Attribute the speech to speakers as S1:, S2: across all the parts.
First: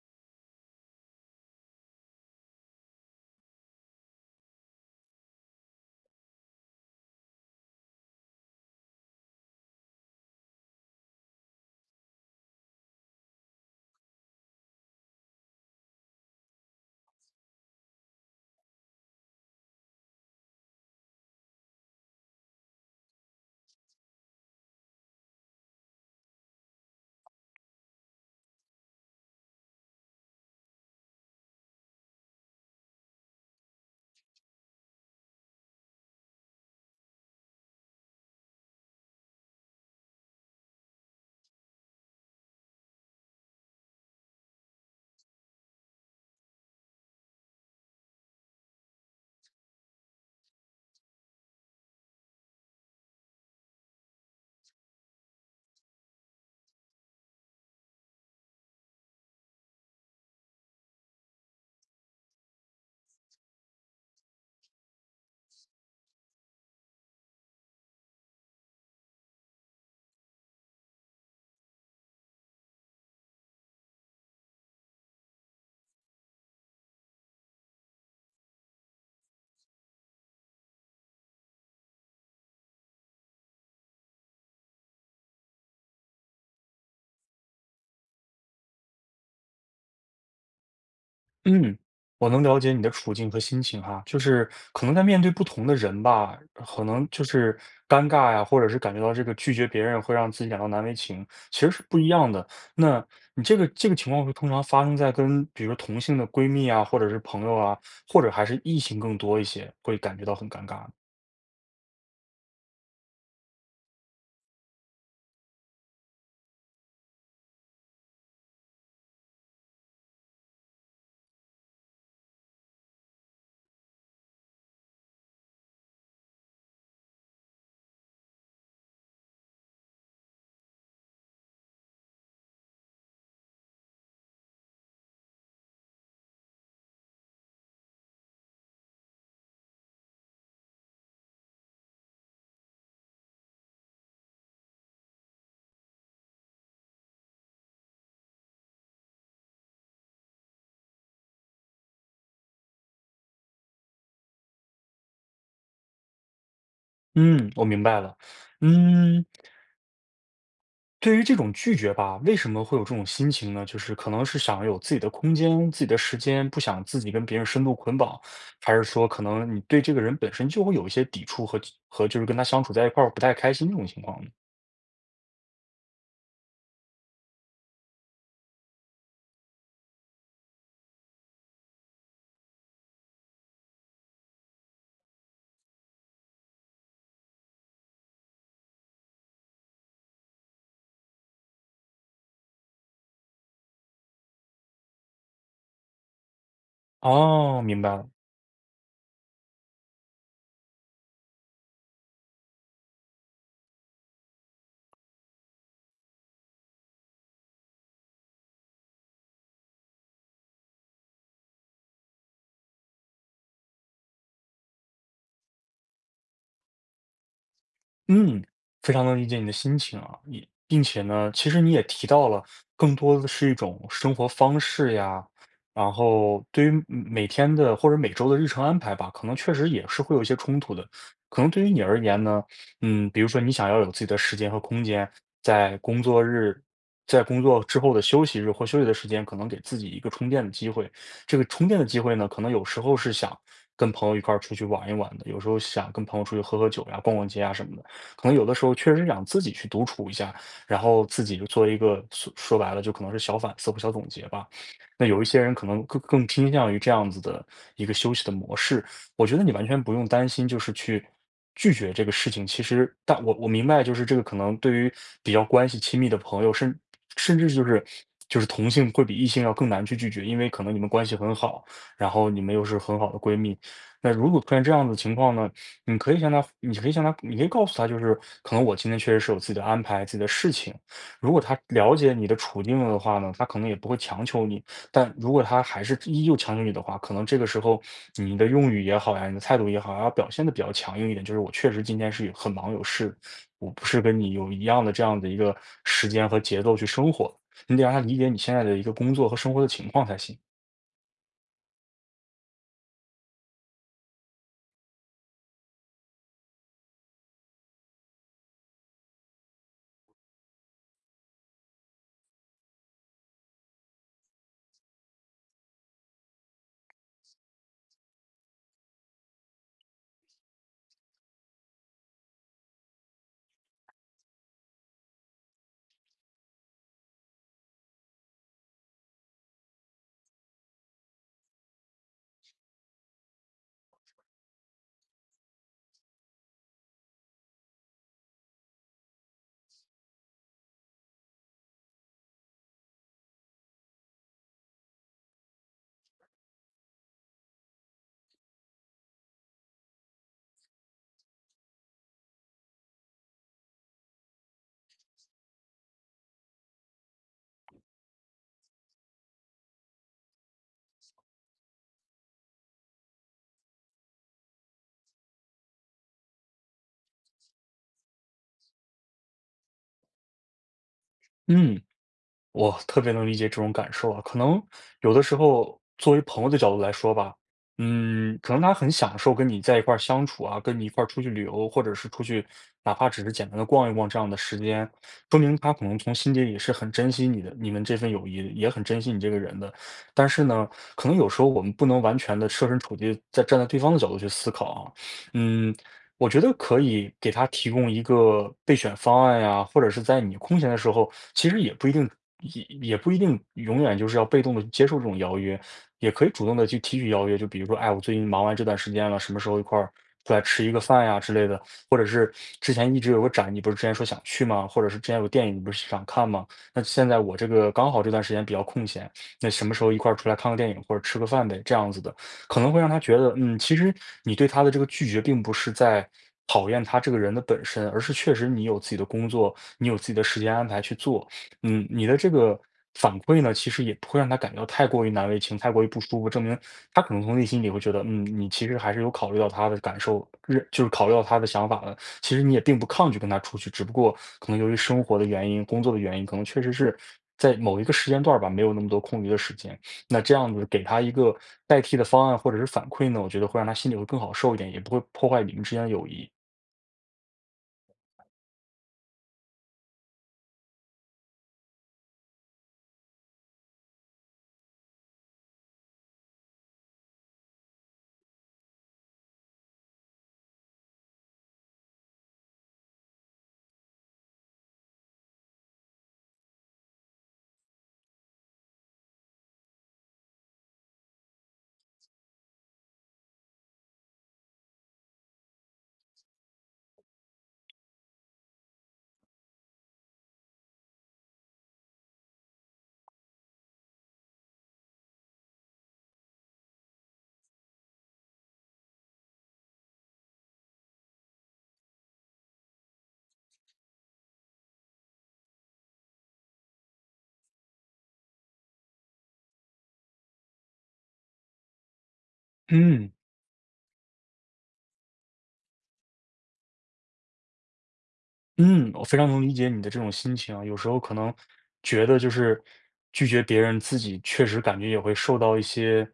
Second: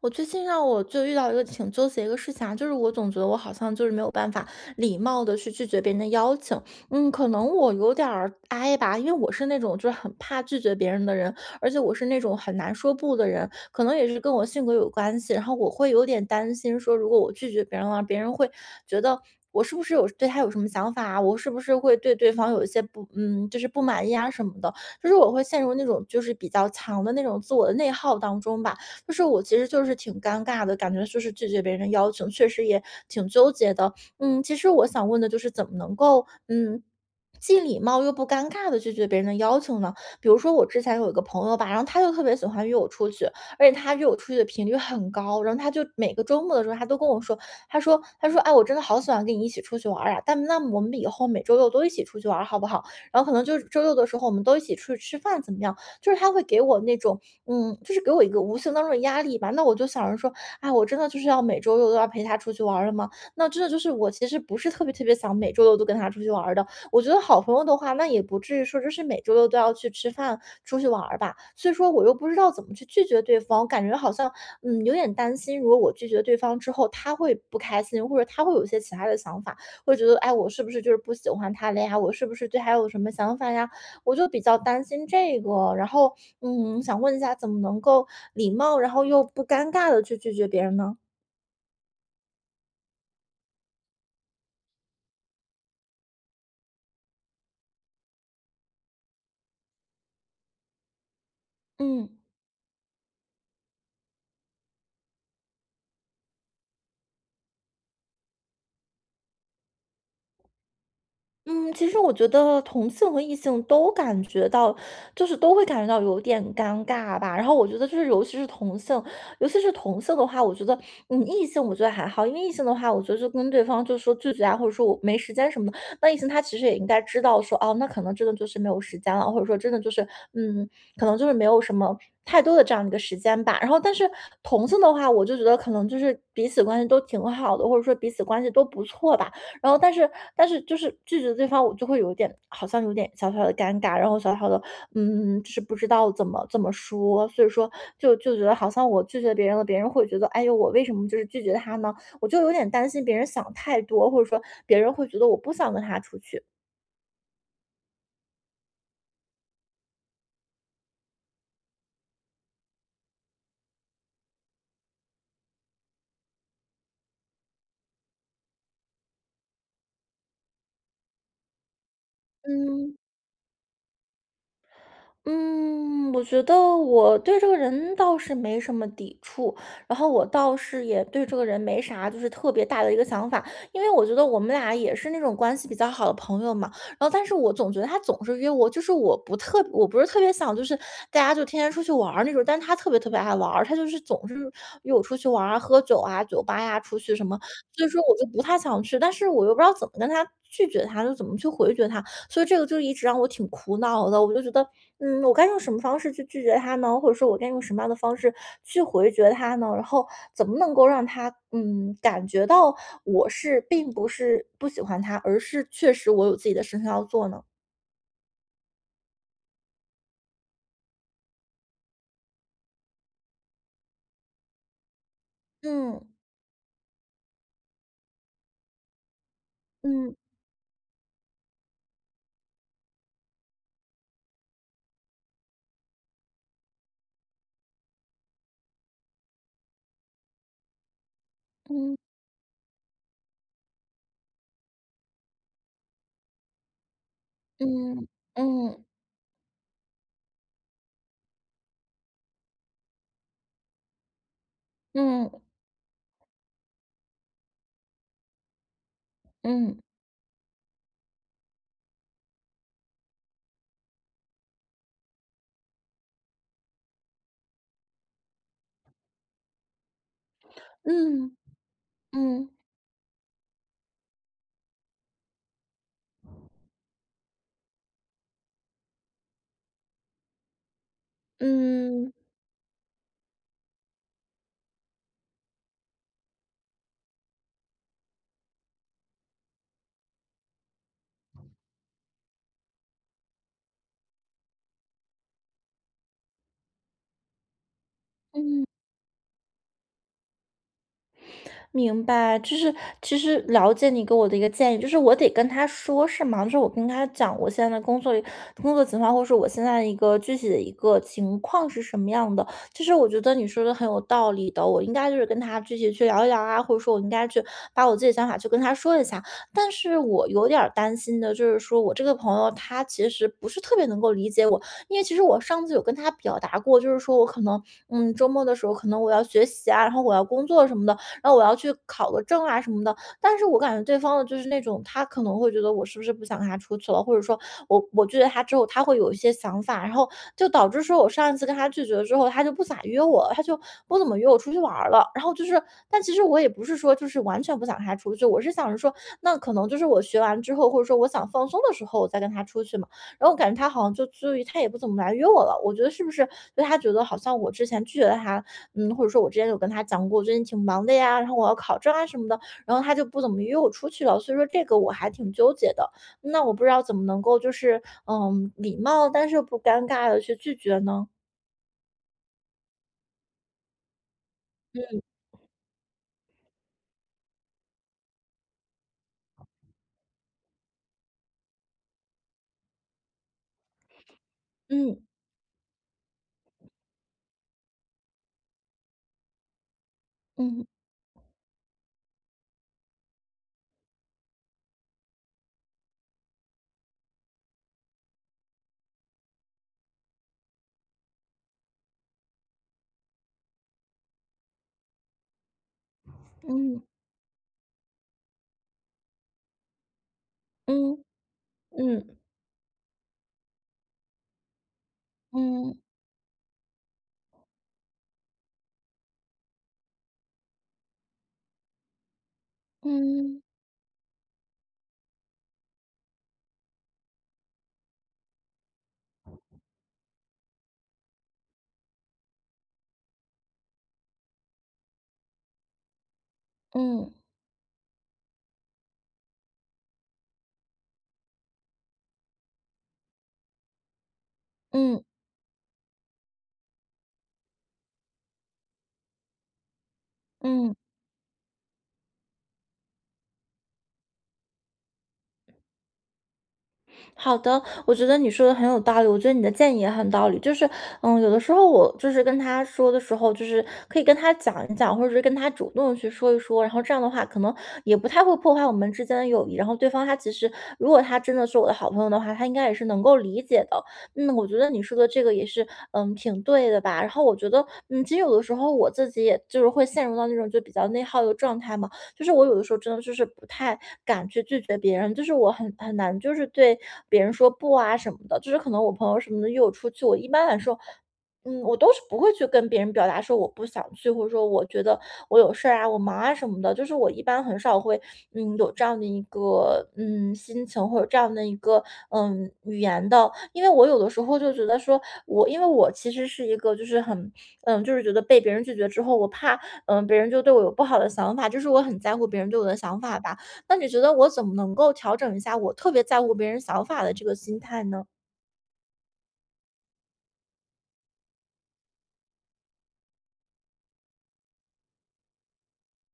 S1: 我最近就遇到一个挺纠结一个事情啊，就是我总觉得我好像就是没有办法礼貌的去拒绝别人的邀请，可能我有点儿 i 吧，因为我是那种就是很怕拒绝别人的人，而且我是那种很难说不的人，可能也是跟我性格有关系。然后我会有点担心说，如果我拒绝别人了，别人会觉得，我是不是有对他有什么想法啊？我是不是会对对方有一些不，嗯，就是不满意啊什么的？就是我会陷入那种就是比较强的那种自我的内耗当中吧。就是我其实就是挺尴尬的，感觉就是拒绝别人的邀请，确实也挺纠结的。嗯，其实我想问的就是怎么能够，既礼貌又不尴尬的拒绝别人的要求呢？比如说我之前有一个朋友吧，然后他就特别喜欢约我出去，而且他约我出去的频率很高，然后他就每个周末的时候，他都跟我说，他说哎，我真的好喜欢跟你一起出去玩儿啊，那么我们以后每周六都一起出去玩儿好不好？然后可能就是周六的时候，我们都一起出去吃饭怎么样？就是他会给我那种就是给我一个无形当中的压力吧。那我就想着说，哎，我真的就是要每周六都要陪他出去玩儿了吗？那真的就是我其实不是特别特别想每周六都跟他出去玩儿的。我觉得好朋友的话，那也不至于说就是每周六都要去吃饭、出去玩儿吧。所以说我又不知道怎么去拒绝对方，感觉好像有点担心，如果我拒绝对方之后，他会不开心，或者他会有一些其他的想法，会觉得哎我是不是就是不喜欢他了呀？我是不是对他有什么想法呀？我就比较担心这个，然后，想问一下怎么能够礼貌，然后又不尴尬的去拒绝别人呢？
S2: 嗯，我能了解你的处境和心情哈，就是可能在面对不同的人吧，可能就是尴尬呀，或者是感觉到这个拒绝别人会让自己感到难为情，其实是不
S1: 嗯。
S2: 一样的。那你这个情况会通常发生在跟比如说同性的闺蜜啊，或者是朋友啊，或者还是异性更多一些，会感觉到很尴尬。
S1: 嗯，其实我觉得同性和异性都感觉到，就是都会感觉到有点尴尬吧。然后我觉得就是，尤其是同性，尤其是同性的话，我觉得，异性我觉得还好，因为异性的话，我觉得就跟对方就说拒绝啊，或者说我没时间什么的。那异性他其实也应该知道说，哦，那可能真的就是没有时间了，或者说真的就是，嗯，可能就是没有什么太多的这样一个时间吧。然后，但是同性的话，我就觉得可能就是彼此关系都挺好的，或者说彼此关系都不错吧。然后但是就是拒绝对方，我就会有点好像有点小小的尴尬，然后小小的，就是不知道怎么说，所以说就觉得好像我拒绝别人了，别人会觉得，哎呦，我为什么就是拒绝他呢？我就有点担心别人想太多，或者说别人会觉得我不想跟他出去。
S2: 嗯，我明白了。嗯。对于这种拒绝吧，为什么会有这种心情呢？就是可能是想有自己的空间、自己的时间，不想自己跟别人深度捆绑，还是说可能你对这个人本身就会有一些抵触和就是跟他相处在一
S1: 嗯。
S2: 块儿不太开心这种情况呢？
S1: 嗯，我觉得我对这个人倒是没什么抵触，然后我倒是也对这个人没啥就是特别大的一个想法，因为我觉得我们俩也是那种关系比较好的朋友嘛。然后，但是我总觉得他总是约我，就是我不是特别想就是大家就天天出去玩儿那种，但是他特别特别爱玩儿他就是总是约我出去玩儿啊、喝酒啊、酒吧呀、出去什么，
S2: 哦，明
S1: 所以
S2: 白
S1: 说
S2: 了。
S1: 我就不太想去，但是我又不知道怎么跟他拒绝他，就怎么去回绝他，所以这个就一直让我挺苦恼的。我就觉得我该用什么方式去拒绝他呢？或者说我该用什么样的方式去回绝他呢？然后怎么能够让他，感觉到我是并不是不喜欢他，而是确实我有自己的事情要做呢？
S2: 嗯，非常能理解你的心情啊，也并且呢，其实你也提到了，更多的是一种生活方式呀，然
S1: 嗯
S2: 后对于每天的或者每周的日程安排吧，可能确实也是会
S1: 嗯
S2: 有一些冲突的。可能对于你而言呢，嗯，比如说你想要有自己的时间和空间，在工作日，在工作之后的休息日或休息的时间，可能给自己一个充电的机会。这个充电的
S1: 嗯
S2: 机会呢，可能有时候是想跟朋友一块儿出去玩一玩的，有时候想跟朋友出去喝喝酒呀、逛逛街啊什么的。
S1: 嗯
S2: 可能有的时候
S1: 嗯
S2: 确实想自己去独处一下，然后自己就做一个说白了就可能是小反思或小总结吧。那有一
S1: 嗯
S2: 些人可能更倾向于这样子的一个休息的模式，我觉得你完
S1: 嗯
S2: 全不用担心，就是去拒绝这个事情。其实，但我明白，就是这个可能对于比较关系亲密的朋友，甚至就是同性会比异性要更难去拒绝，因为可能你们关系很
S1: 嗯
S2: 好，然后你
S1: 嗯
S2: 们又是很好的闺蜜。那如果出现这样的情况呢？你可以告诉他，就是可能我今天确实是有自己的安排、自己的事情。如果他了
S1: 嗯。
S2: 解你的处境了的话呢，他可能也不会强求你。但如果他还是依旧强求你的话，可能这个时候你的用语也好呀，你的态度也好呀，要表现的比较强硬一点，就是我确实今天是有很忙有事，我不是跟你有一样的这样的一个时间和节奏去生活。你得让他理解你现在的一个工作和生活的情况才行。
S1: 明白，就是其实了解你给我的一个建议，就是我得跟他说，是吗？就是我跟他讲我现在的工作情况，或是我现在一个具体的一个情况是什么样的。其实我觉得你说的很有道理的，我应该就是跟他具体去聊一聊啊，或者说我应该去把我自己的想法去跟他说一下。但是我有点儿担心的就是说，我这个朋友他其实不是特别能够理解我，因为其实我上次有跟他表达过，就是说我可能周末的时候可能我要学习啊，然后我要工作什么的，然后我要去考个证啊什么的。但是我感觉对方的就是那种，他可能会觉得我是不是不想跟他出去了，或者说我拒绝他之后，他会有一些想法，然后就导致说我上一次跟他拒绝了之后，他就不咋约我了，他就不怎么约我出去玩儿了。然后就是，但其实我也不是说就是完全不想跟他出去，我是想着说，那可能就是我学完之后，或者说我想放松的时候，我再跟他出去嘛。然后我感觉他好像就他也不怎么来约我了，我觉得是不是就他觉得好像我之前拒绝了他，或者说我之前有跟他讲过，我最近挺忙的呀，然后我要考证啊什么的，然后他就不怎么约我出去了，所以说这个我还挺纠结的。那我不知道怎么能够就是，礼貌但是又不尴尬的去拒绝呢？
S2: 嗯。我特别能理解这种感受啊，可能
S1: 嗯
S2: 有的时候作为朋友的角度来说吧，嗯，可能他很享受跟你在一块儿相处啊，跟你一块儿出去旅游，或者是出去哪怕只是简单的逛一逛这样的时间，
S1: 嗯
S2: 说明他可能从心底里是很珍惜你的，你们这份友谊的也很珍惜你这个人的。但是
S1: 嗯
S2: 呢，可能有时候我们不能完全的设身处地在站在对方的角度去思考啊，嗯，我觉得可以给他提供一个备选方案呀，或者是在你空闲的时候，其实也不一定，也不一定永远就是要被动的接受这种邀约，也可以主动的去
S1: 嗯
S2: 提取邀约。就比如说，哎，我最近忙完这段时间了，什么时候一块儿出来吃一个
S1: 嗯
S2: 饭呀之类的，或者
S1: 嗯
S2: 是之前一直有个展，你不是之前说想去吗？或者是之前有个电影，你
S1: 嗯
S2: 不
S1: 嗯
S2: 是想看吗？那现在我这个刚好这段时间比较空闲，那什么时候一块儿出来看个电影或者吃个饭呗，这样子的。可能会让他觉得，
S1: 嗯
S2: 嗯，其实你对他的这个拒绝并不是在讨厌他这个人的本身，而是确实你有自己的工作，你有自己的时间安排去做，嗯，你的这个反馈呢，其实也不会让他感觉到太过于难为情，太过于不舒服，证明
S1: 嗯
S2: 他可
S1: 嗯。
S2: 能从内心里会觉得，嗯，你其实还是有考虑到他的感受，就是考虑到他的想法的。其实你也并不抗拒跟他出去，只不过可能由于
S1: 嗯嗯
S2: 生活的原因、工作的原因，可能确实是在某一个时间段儿吧，没有那么多空余的时间。那这样子
S1: 嗯，
S2: 给他一个代替的方案或者是反馈呢，我觉得会让他心里会更好受一点，也不会破坏你们之间的友谊。
S1: 好的，我觉得你说的很有道理，我觉得你的建议也很道理。就是，有的时候我就是跟他说的时候，就是可以跟他讲一讲，或者是跟他主动去说一说，然后这样的话，可能也不太会破坏我们之间的友谊。然后对方他其实，如果他真的是我的好朋友的话，他应该也是能够理解的。嗯，我觉得你说的这个也是，挺对的吧。然后我觉得，其实有的时候我自己也就是会陷入到那种就比较内耗的状态嘛。就是我有的时候真的就是不太敢去拒绝别人，就是我很难就是对别人说不啊什么的，就是可能我朋友什么的约我出去，我一般来说。我都是不会去跟别人表达说我不想去，或者说我觉得我有事儿啊，我忙啊什么的。就是我一般很少会，有这样的一个心情或者这样的一个语言的，因为我有的时候就觉得说我，因为我其实是一个就是很就是觉得被别人拒绝之后，我怕别人就对我有不好的想法，就是我很在乎别人对我的想
S2: 嗯
S1: 法吧。那你觉得我怎么能够调整一下我特别在乎别人想法的这个心态呢？
S2: 嗯，我非常能理解你的这种心情啊，有时候可能觉得就是拒绝别人，自己确实感觉也会受到一些，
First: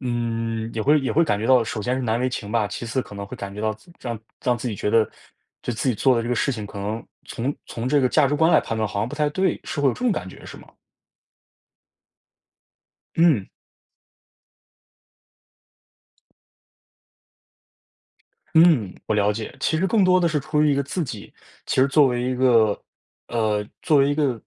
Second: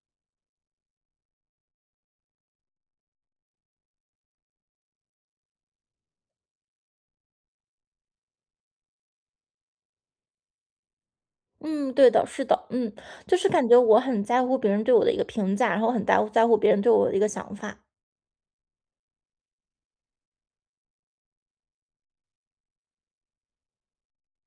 S2: 嗯，也会感觉到，首先是难为情吧，其次可能会感觉到让让自己觉得，就自己做的这个事情，可能从这个价值观来判断，好像不太对，是会有这种感觉是吗？
S1: 嗯，对的，是的，就
S2: 嗯。
S1: 是感觉我很在乎别人对我的一个评价，然后很在乎别人对我的一个想法。
S2: 嗯，我了解。其实更多的是出于一个自己，其实作为一个，作为一个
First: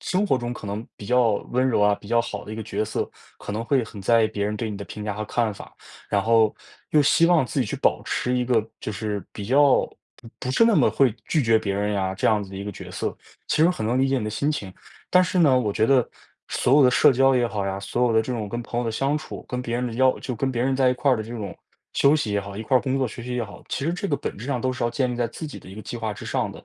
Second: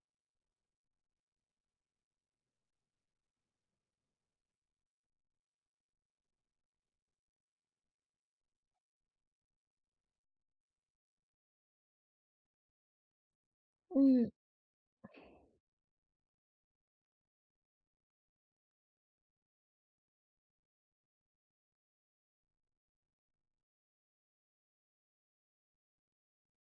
S2: 生活中可能比较温柔啊、比较好的一个角色，可能会很在意别人对你的评价和看法，然后又希望自己去保持一个就是比较不是那么会拒绝别人呀、这样子的一个角色。其实很能理解你
S1: 嗯
S2: 的心情。但是呢，我觉得所有的社交也好呀，所有的这种跟朋友的相处，跟别人的就跟别人在一块儿的这种休息也好，一块儿工作学习也好，其实这个本质上都是要建立在自己的一个计划之上的。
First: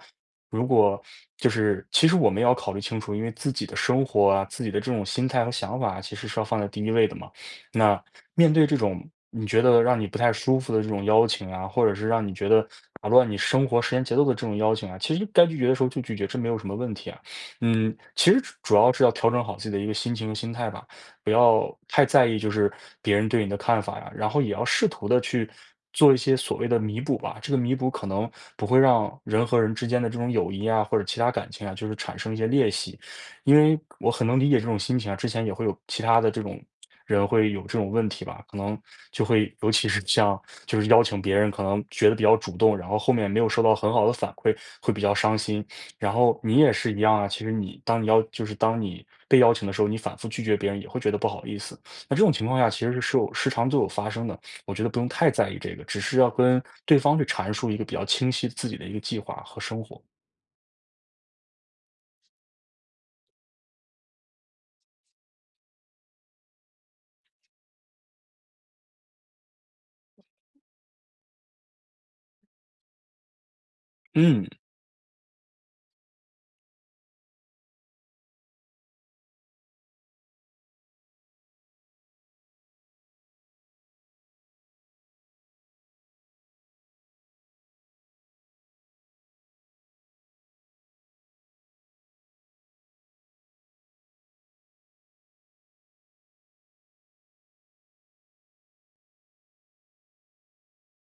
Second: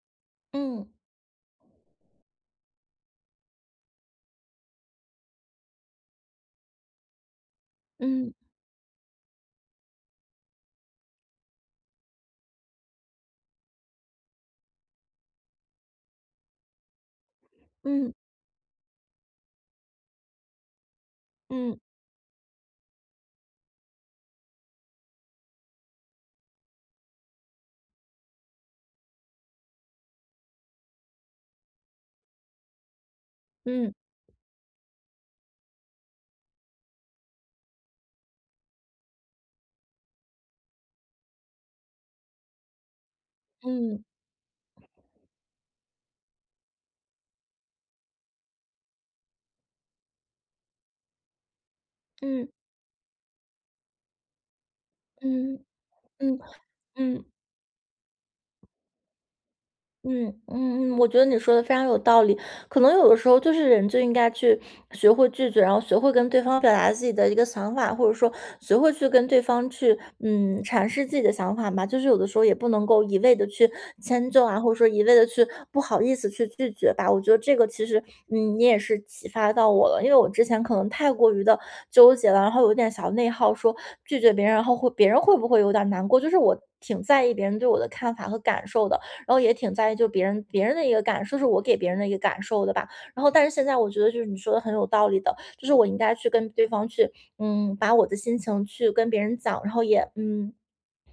S2: 如
S1: 嗯
S2: 果就是其实我们也要考虑清楚，因为自己的生活啊，自己的这种心态和想法啊其实是要放在第一位的嘛。那
S1: 嗯
S2: 面对这种你觉得让你不太舒服的这种邀请啊，或者是让你觉得打乱你生活时间节奏的这种邀请啊，其实该拒绝的时候就拒绝，这没有什么问题啊。嗯，
S1: 嗯
S2: 其实主要是要调整好自己的一个心情和心态吧，不要
S1: 嗯
S2: 太在意就是别人对你的看法呀，然后也要试图的去做一些所谓的弥补吧。这个弥补可能不会让人和人之间的这种友谊啊，或者其他感情啊，就是产生一些裂隙，因为
S1: 嗯
S2: 我很能理解这种心情啊。之前也会有其他的这种人会有这种问题吧，可能就会尤其是像就是邀请别人，可能觉得比较主动，然后后面没有收到很
S1: 嗯
S2: 好的反馈，会比较伤心。然后你也是一样啊，其实你当你邀就是当你被邀请的时候，你反复拒绝别人也会觉得不好意思。那这种
S1: 嗯
S2: 情况下，其实是有时常都有发生的。我觉得不用太在
S1: 嗯
S2: 意这个，只是要
S1: 嗯嗯
S2: 跟对方去
S1: 嗯。
S2: 阐述一个比较清晰自己的一个计划和生活。
S1: 嗯嗯嗯，我觉得你说的非常有道理。可能有的时候就是人就应该去学会拒绝，然后学会跟对方表达自己的一个想法，或者说学会去跟对方去阐释自己的想法嘛。就是有的时候也不能够一味的去迁就
S2: 嗯
S1: 啊，或者说一味的去不好意思去拒绝吧。我觉得这个其实你也是启发到我了，因为我之前可能太过于的纠结了，然后有点小内耗，说拒绝别人，然后会别人会不会有点难过？就是我挺在意别人对我的看法和感受的。然后也挺在意就别人的一个感受，是我给别人的一个感受的吧。然后但是现在我觉得就是你说的很有道理的，就是我应该去跟对方去，把我的心情去跟别人讲，然后也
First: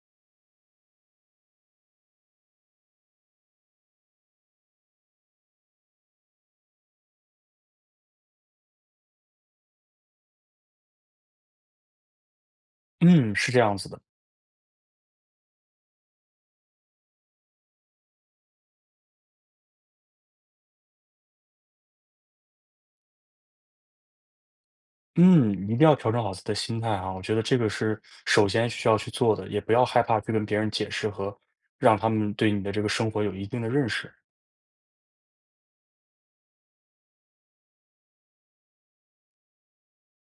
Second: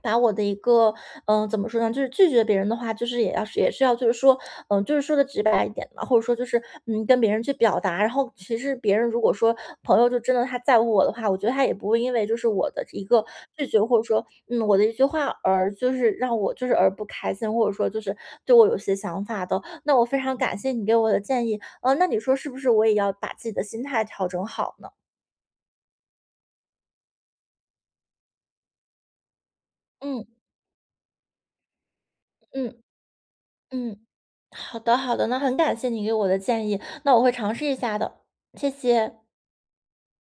S1: 把我的一个，怎么说呢，就是拒绝别人的话，就是也是要就是说，就是说的直白一点嘛，或者说就是，跟别人去表达。然后其实别人如果说朋友就真的他在乎我的话，我觉得他也不会因为就是我的一个
S2: 嗯，是这
S1: 拒
S2: 样
S1: 绝，
S2: 子
S1: 或
S2: 的。
S1: 者说，我的一句话而就是让我就是而不开心，或者说就是对我有些想法的。那我非常感谢你给我的建议，那你说是不是我也要把自己的心态调整好呢？
S2: 嗯，一定要调整好自己的心态啊，我觉得这个是首先需要去做的，也不要害怕
S1: 嗯
S2: 去跟别人解释和让他们对你的这
S1: 嗯
S2: 个生活有一定的认
S1: 嗯。
S2: 识。
S1: 好的，好的，那很感谢你给我的建议，那我会尝试一下的，谢谢。